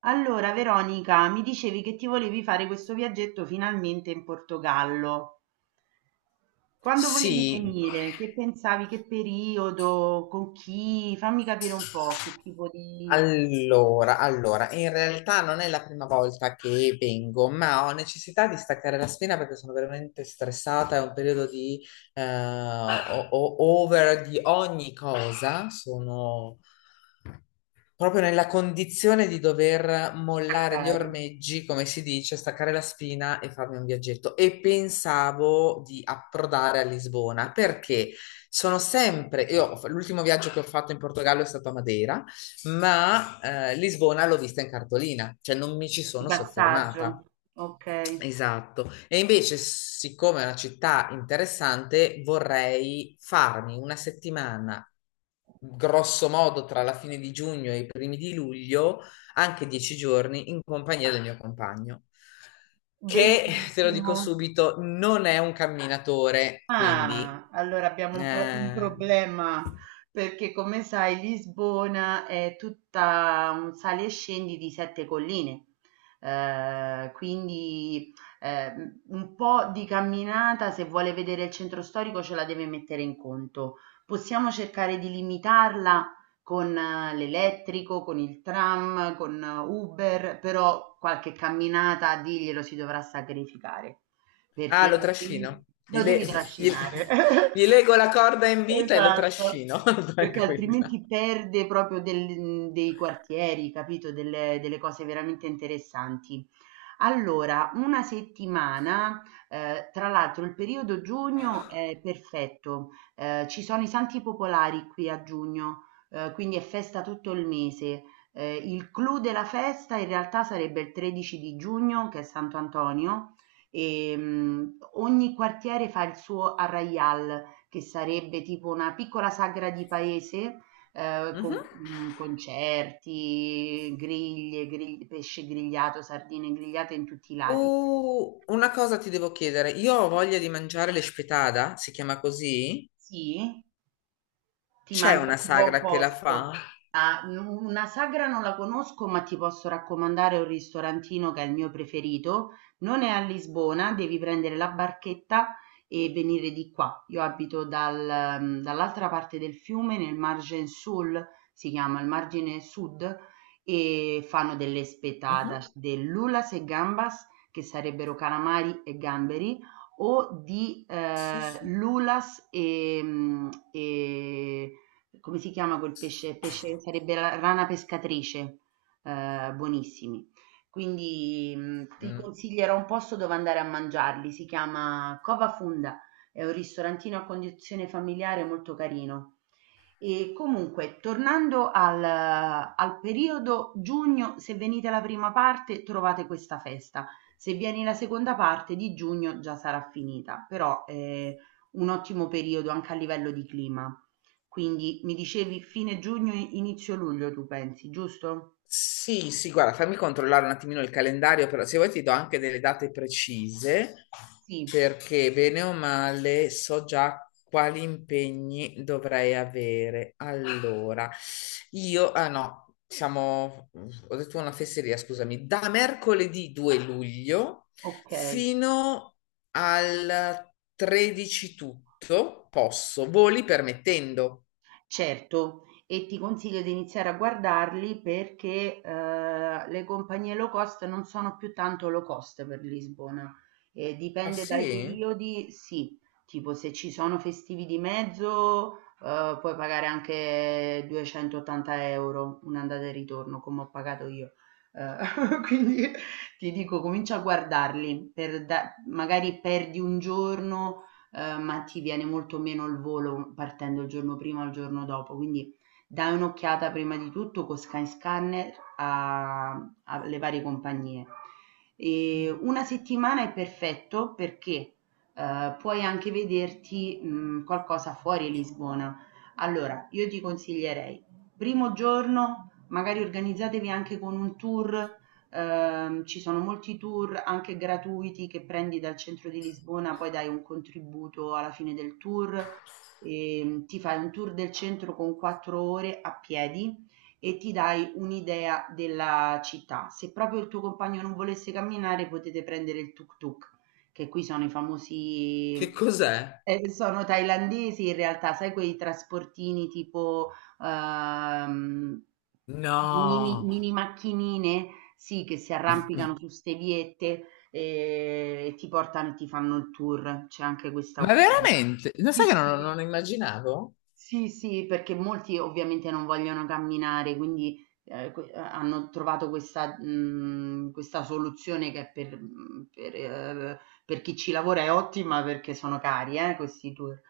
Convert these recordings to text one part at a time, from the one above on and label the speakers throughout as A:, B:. A: Allora Veronica, mi dicevi che ti volevi fare questo viaggetto finalmente in Portogallo. Quando volevi
B: Sì,
A: venire? Che pensavi? Che periodo? Con chi? Fammi capire un po' che tipo di
B: allora, in realtà non è la prima volta che vengo, ma ho necessità di staccare la spina perché sono veramente stressata, è un periodo di over di ogni cosa, sono proprio nella condizione di dover mollare gli ormeggi, come si dice, staccare la spina e farmi un viaggetto. E pensavo di approdare a Lisbona perché sono sempre, io ho fa- l'ultimo viaggio che ho fatto in Portogallo è stato a Madeira, ma Lisbona l'ho vista in cartolina, cioè non mi ci
A: di
B: sono
A: passaggio.
B: soffermata.
A: Ok,
B: Esatto. E invece, siccome è una città interessante, vorrei farmi una settimana, grosso modo tra la fine di giugno e i primi di luglio, anche 10 giorni, in compagnia del mio compagno, che, te lo dico
A: bellissimo.
B: subito, non è un camminatore, quindi...
A: Ah, allora abbiamo un po' un
B: eh,
A: problema perché come sai Lisbona è tutta un sali e scendi di sette colline. Quindi eh, un po' di camminata se vuole vedere il centro storico ce la deve mettere in conto. Possiamo cercare di limitarla con l'elettrico, con il tram, con Uber, però qualche camminata diglielo si dovrà sacrificare
B: Ah,
A: perché
B: lo
A: altrimenti
B: trascino.
A: lo devi
B: Gli-
A: trascinare.
B: Gli lego la corda in vita e lo
A: Esatto,
B: trascino,
A: perché
B: tranquilla.
A: altrimenti perde proprio del dei quartieri, capito, delle cose veramente interessanti. Allora, una settimana, tra l'altro il periodo giugno è perfetto. Ci sono i santi popolari qui a giugno, quindi è festa tutto il mese. Il clou della festa in realtà sarebbe il 13 di giugno, che è Santo Antonio, e ogni quartiere fa il suo arraial, che sarebbe tipo una piccola sagra di paese, con,
B: Mhm.
A: concerti, griglie, grigl pesce grigliato, sardine grigliate in tutti i lati.
B: Una cosa ti devo chiedere, io ho voglia di mangiare l'espetada, si chiama così?
A: Sì? Ti
B: C'è
A: mando
B: una
A: in un buon
B: sagra che la fa?
A: posto. Ah, una sagra non la conosco, ma ti posso raccomandare un ristorantino che è il mio preferito. Non è a Lisbona, devi prendere la barchetta e venire di qua. Io abito dall'altra parte del fiume, nel margine sul, si chiama il margine sud, e fanno delle
B: Mhm.
A: spettadas dell'ulas e gambas, che sarebbero calamari e gamberi, o di
B: Sì, sì.
A: lulas e come si chiama quel pesce? Pesce sarebbe la rana pescatrice, buonissimi. Quindi, ti
B: Mm.
A: consiglierò un posto dove andare a mangiarli, si chiama Cova Funda, è un ristorantino a condizione familiare molto carino. E comunque, tornando al periodo giugno, se venite alla prima parte trovate questa festa, se vieni la seconda parte di giugno già sarà finita, però è un ottimo periodo anche a livello di clima. Quindi mi dicevi fine giugno, inizio luglio tu pensi, giusto?
B: Sì, sì, guarda, fammi controllare un attimino il calendario, però se vuoi ti do anche delle date precise,
A: Sì,
B: perché bene o male so già quali impegni dovrei avere. Allora, io, ah no, siamo, ho detto una fesseria, scusami, da mercoledì 2 luglio
A: ok.
B: fino al 13 tutto posso, voli permettendo.
A: Certo, e ti consiglio di iniziare a guardarli perché le compagnie low cost non sono più tanto low cost per Lisbona.
B: Ah
A: Dipende dai
B: sì?
A: periodi, sì, tipo se ci sono festivi di mezzo puoi pagare anche 280 euro un'andata e ritorno come ho pagato io. Eh, quindi ti dico, comincia a guardarli, magari perdi un giorno, ma ti viene molto meno il volo partendo il giorno prima o il giorno dopo, quindi dai un'occhiata prima di tutto con Skyscanner alle varie compagnie. E una settimana è perfetto perché puoi anche vederti qualcosa fuori Lisbona. Allora, io ti consiglierei, primo giorno, magari organizzatevi anche con un tour. Ci sono molti tour anche gratuiti che prendi dal centro di Lisbona, poi dai un contributo alla fine del tour. Ti fai un tour del centro con 4 ore a piedi e ti dai un'idea della città. Se proprio il tuo compagno non volesse camminare, potete prendere il tuk-tuk, che qui sono i
B: Che
A: famosi.
B: cos'è?
A: Sono thailandesi in realtà, sai quei trasportini tipo ehm, mini,
B: No.
A: mini macchinine, sì, che si arrampicano su ste viette, e ti portano e ti fanno il tour, c'è anche questa
B: Ma
A: opzione.
B: veramente? Lo
A: Sì,
B: sai che non
A: sì.
B: lo immaginavo?
A: Sì, sì, perché molti ovviamente non vogliono camminare, quindi, que hanno trovato questa soluzione che è per mhmm, per chi ci lavora è ottima perché sono cari, questi tour,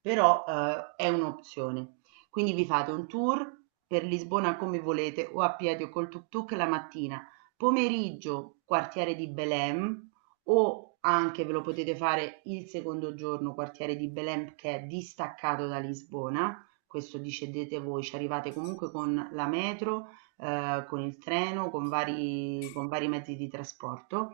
A: però, è un'opzione. Quindi vi fate un tour per Lisbona come volete, o a piedi o col tuk tuk la mattina, pomeriggio quartiere di Belém, o anche ve lo potete fare il secondo giorno, quartiere di Belém che è distaccato da Lisbona, questo decidete voi, ci arrivate comunque con la metro, con il treno, con vari mezzi di trasporto.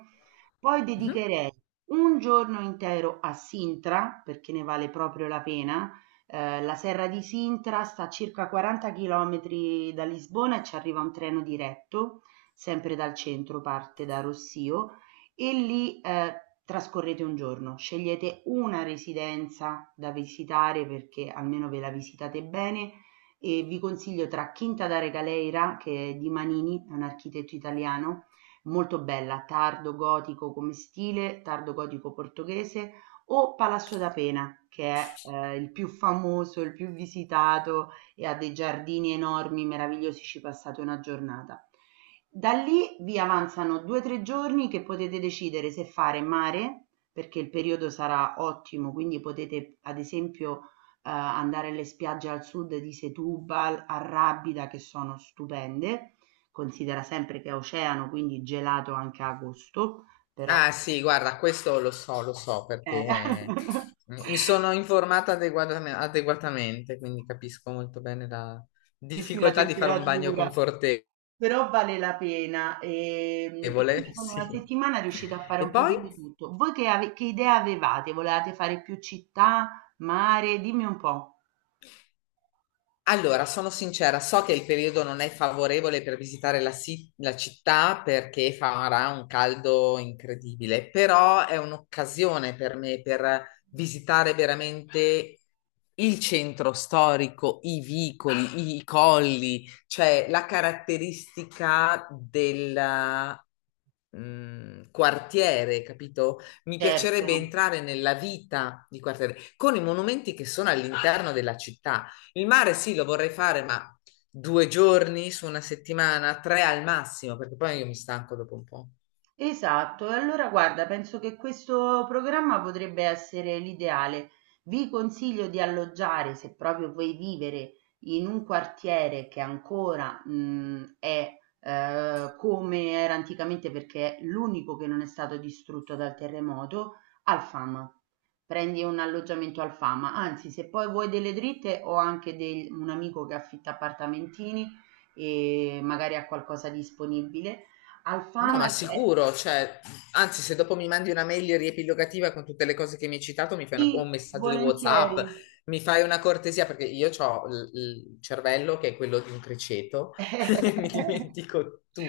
A: Poi
B: Mhm.
A: dedicherei un giorno intero a Sintra, perché ne vale proprio la pena. La Serra di Sintra sta a circa 40 km da Lisbona e ci arriva un treno diretto, sempre dal centro, parte da Rossio e lì trascorrete un giorno, scegliete una residenza da visitare perché almeno ve la visitate bene, e vi consiglio tra Quinta da Regaleira, che è di Manini, è un architetto italiano, molto bella, tardo gotico come stile, tardo gotico portoghese, o Palazzo da Pena, che è il più famoso, il più visitato, e ha dei giardini enormi, meravigliosi, ci passate una giornata. Da lì vi avanzano 2-3 giorni che potete decidere se fare mare, perché il periodo sarà ottimo, quindi potete ad esempio andare alle spiagge al sud di Setúbal, a Rábida, che sono stupende. Considera sempre che è oceano, quindi gelato anche a agosto, però
B: Ah sì, guarda, questo lo so perché
A: eh,
B: mi sono informata adeguatamente, quindi capisco molto bene la
A: sì, la
B: difficoltà di fare un bagno
A: temperatura.
B: confortevole.
A: Però vale la pena, e quindi con una
B: Sì.
A: settimana riuscite a fare
B: E
A: un
B: poi?
A: pochino tutto. Voi che, che idea avevate? Volevate fare più città, mare? Dimmi un po'.
B: Allora, sono sincera, so che il periodo non è favorevole per visitare la città perché farà un caldo incredibile, però è un'occasione per me per visitare veramente il centro storico, i vicoli, i colli, cioè la caratteristica del quartiere, capito? Mi piacerebbe
A: Certo.
B: entrare nella vita di quartiere con i monumenti che sono all'interno della città. Il mare sì, lo vorrei fare, ma 2 giorni su una settimana, tre al massimo, perché poi io mi stanco dopo un po'.
A: Esatto, e allora guarda, penso che questo programma potrebbe essere l'ideale. Vi consiglio di alloggiare, se proprio vuoi vivere in un quartiere che ancora è come era anticamente, perché è l'unico che non è stato distrutto dal terremoto, al Fama. Prendi un alloggiamento al Fama. Anzi, se poi vuoi delle dritte, ho anche un amico che affitta appartamentini e magari ha qualcosa disponibile.
B: No,
A: Alfama
B: ma
A: è,
B: sicuro, cioè, anzi, se dopo mi mandi una mail riepilogativa con tutte le cose che mi hai citato, mi fai o
A: sì,
B: un messaggio di WhatsApp,
A: volentieri.
B: mi fai una cortesia, perché io ho il cervello che è quello di un criceto, mi dimentico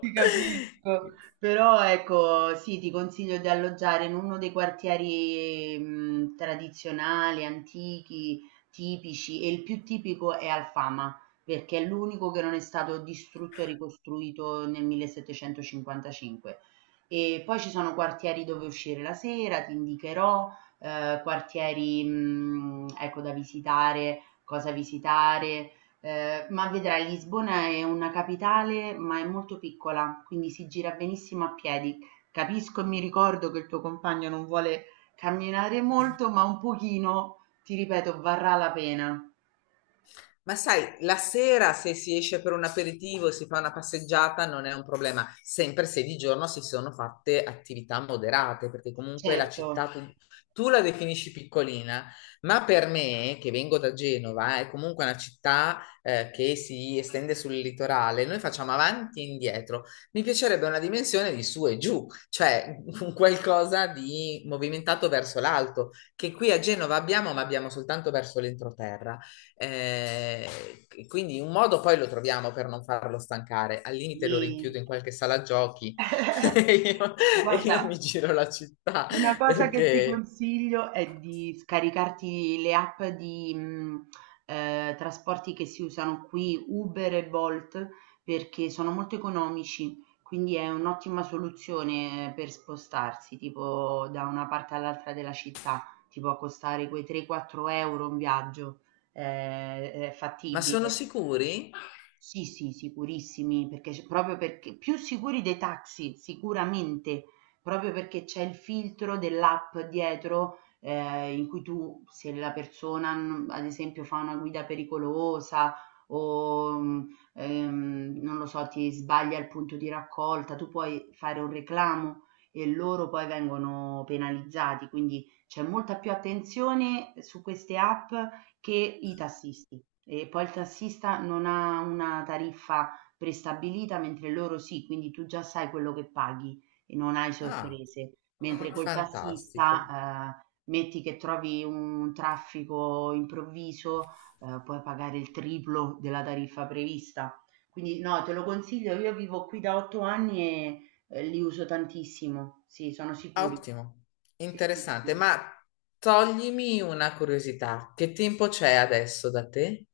A: Ti capisco, però ecco, sì, ti consiglio di alloggiare in uno dei quartieri tradizionali, antichi, tipici e il più tipico è Alfama, perché è l'unico che non è stato distrutto e ricostruito nel 1755. E poi ci sono quartieri dove uscire la sera, ti indicherò, quartieri, ecco, da visitare, cosa visitare. Ma vedrai, Lisbona è una capitale, ma è molto piccola, quindi si gira benissimo a piedi. Capisco e mi ricordo che il tuo compagno non vuole camminare molto, ma un pochino, ti ripeto, varrà la pena.
B: Ma sai, la sera se si esce per un aperitivo e si fa una passeggiata non è un problema, sempre se di giorno si sono fatte attività moderate, perché comunque la città
A: Certo,
B: tu la definisci piccolina, ma per me, che vengo da Genova, è comunque una città che si estende sul litorale, noi facciamo avanti e indietro. Mi piacerebbe una dimensione di su e giù, cioè un qualcosa di movimentato verso l'alto, che qui a Genova abbiamo, ma abbiamo soltanto verso l'entroterra. Quindi un modo poi lo troviamo per non farlo stancare. Al limite lo
A: sì.
B: rinchiudo in qualche sala giochi e io, e io
A: Guarda,
B: mi giro la città
A: una cosa che ti
B: perché...
A: consiglio è di scaricarti le app di trasporti che si usano qui, Uber e Bolt, perché sono molto economici, quindi è un'ottima soluzione per spostarsi, tipo da una parte all'altra della città, ti può costare quei 3-4 euro un viaggio, è
B: Ma sono
A: fattibile.
B: sicuri?
A: Sì, sì, sicurissimi, perché c proprio perché più sicuri dei taxi, sicuramente, proprio perché c'è il filtro dell'app dietro, in cui tu, se la persona, ad esempio, fa una guida pericolosa o, non lo so, ti sbaglia il punto di raccolta, tu puoi fare un reclamo e loro poi vengono penalizzati, quindi c'è molta più attenzione su queste app che i tassisti. E poi il tassista non ha una tariffa prestabilita, mentre loro sì, quindi tu già sai quello che paghi e non hai
B: Ah,
A: sorprese. Mentre col
B: fantastico.
A: tassista, metti che trovi un traffico improvviso, puoi pagare il triplo della tariffa prevista. Quindi no, te lo consiglio, io vivo qui da 8 anni e li uso tantissimo, sì, sono sicuri.
B: Ottimo,
A: Sì, sì,
B: interessante.
A: sì.
B: Ma toglimi una curiosità. Che tempo c'è adesso da te?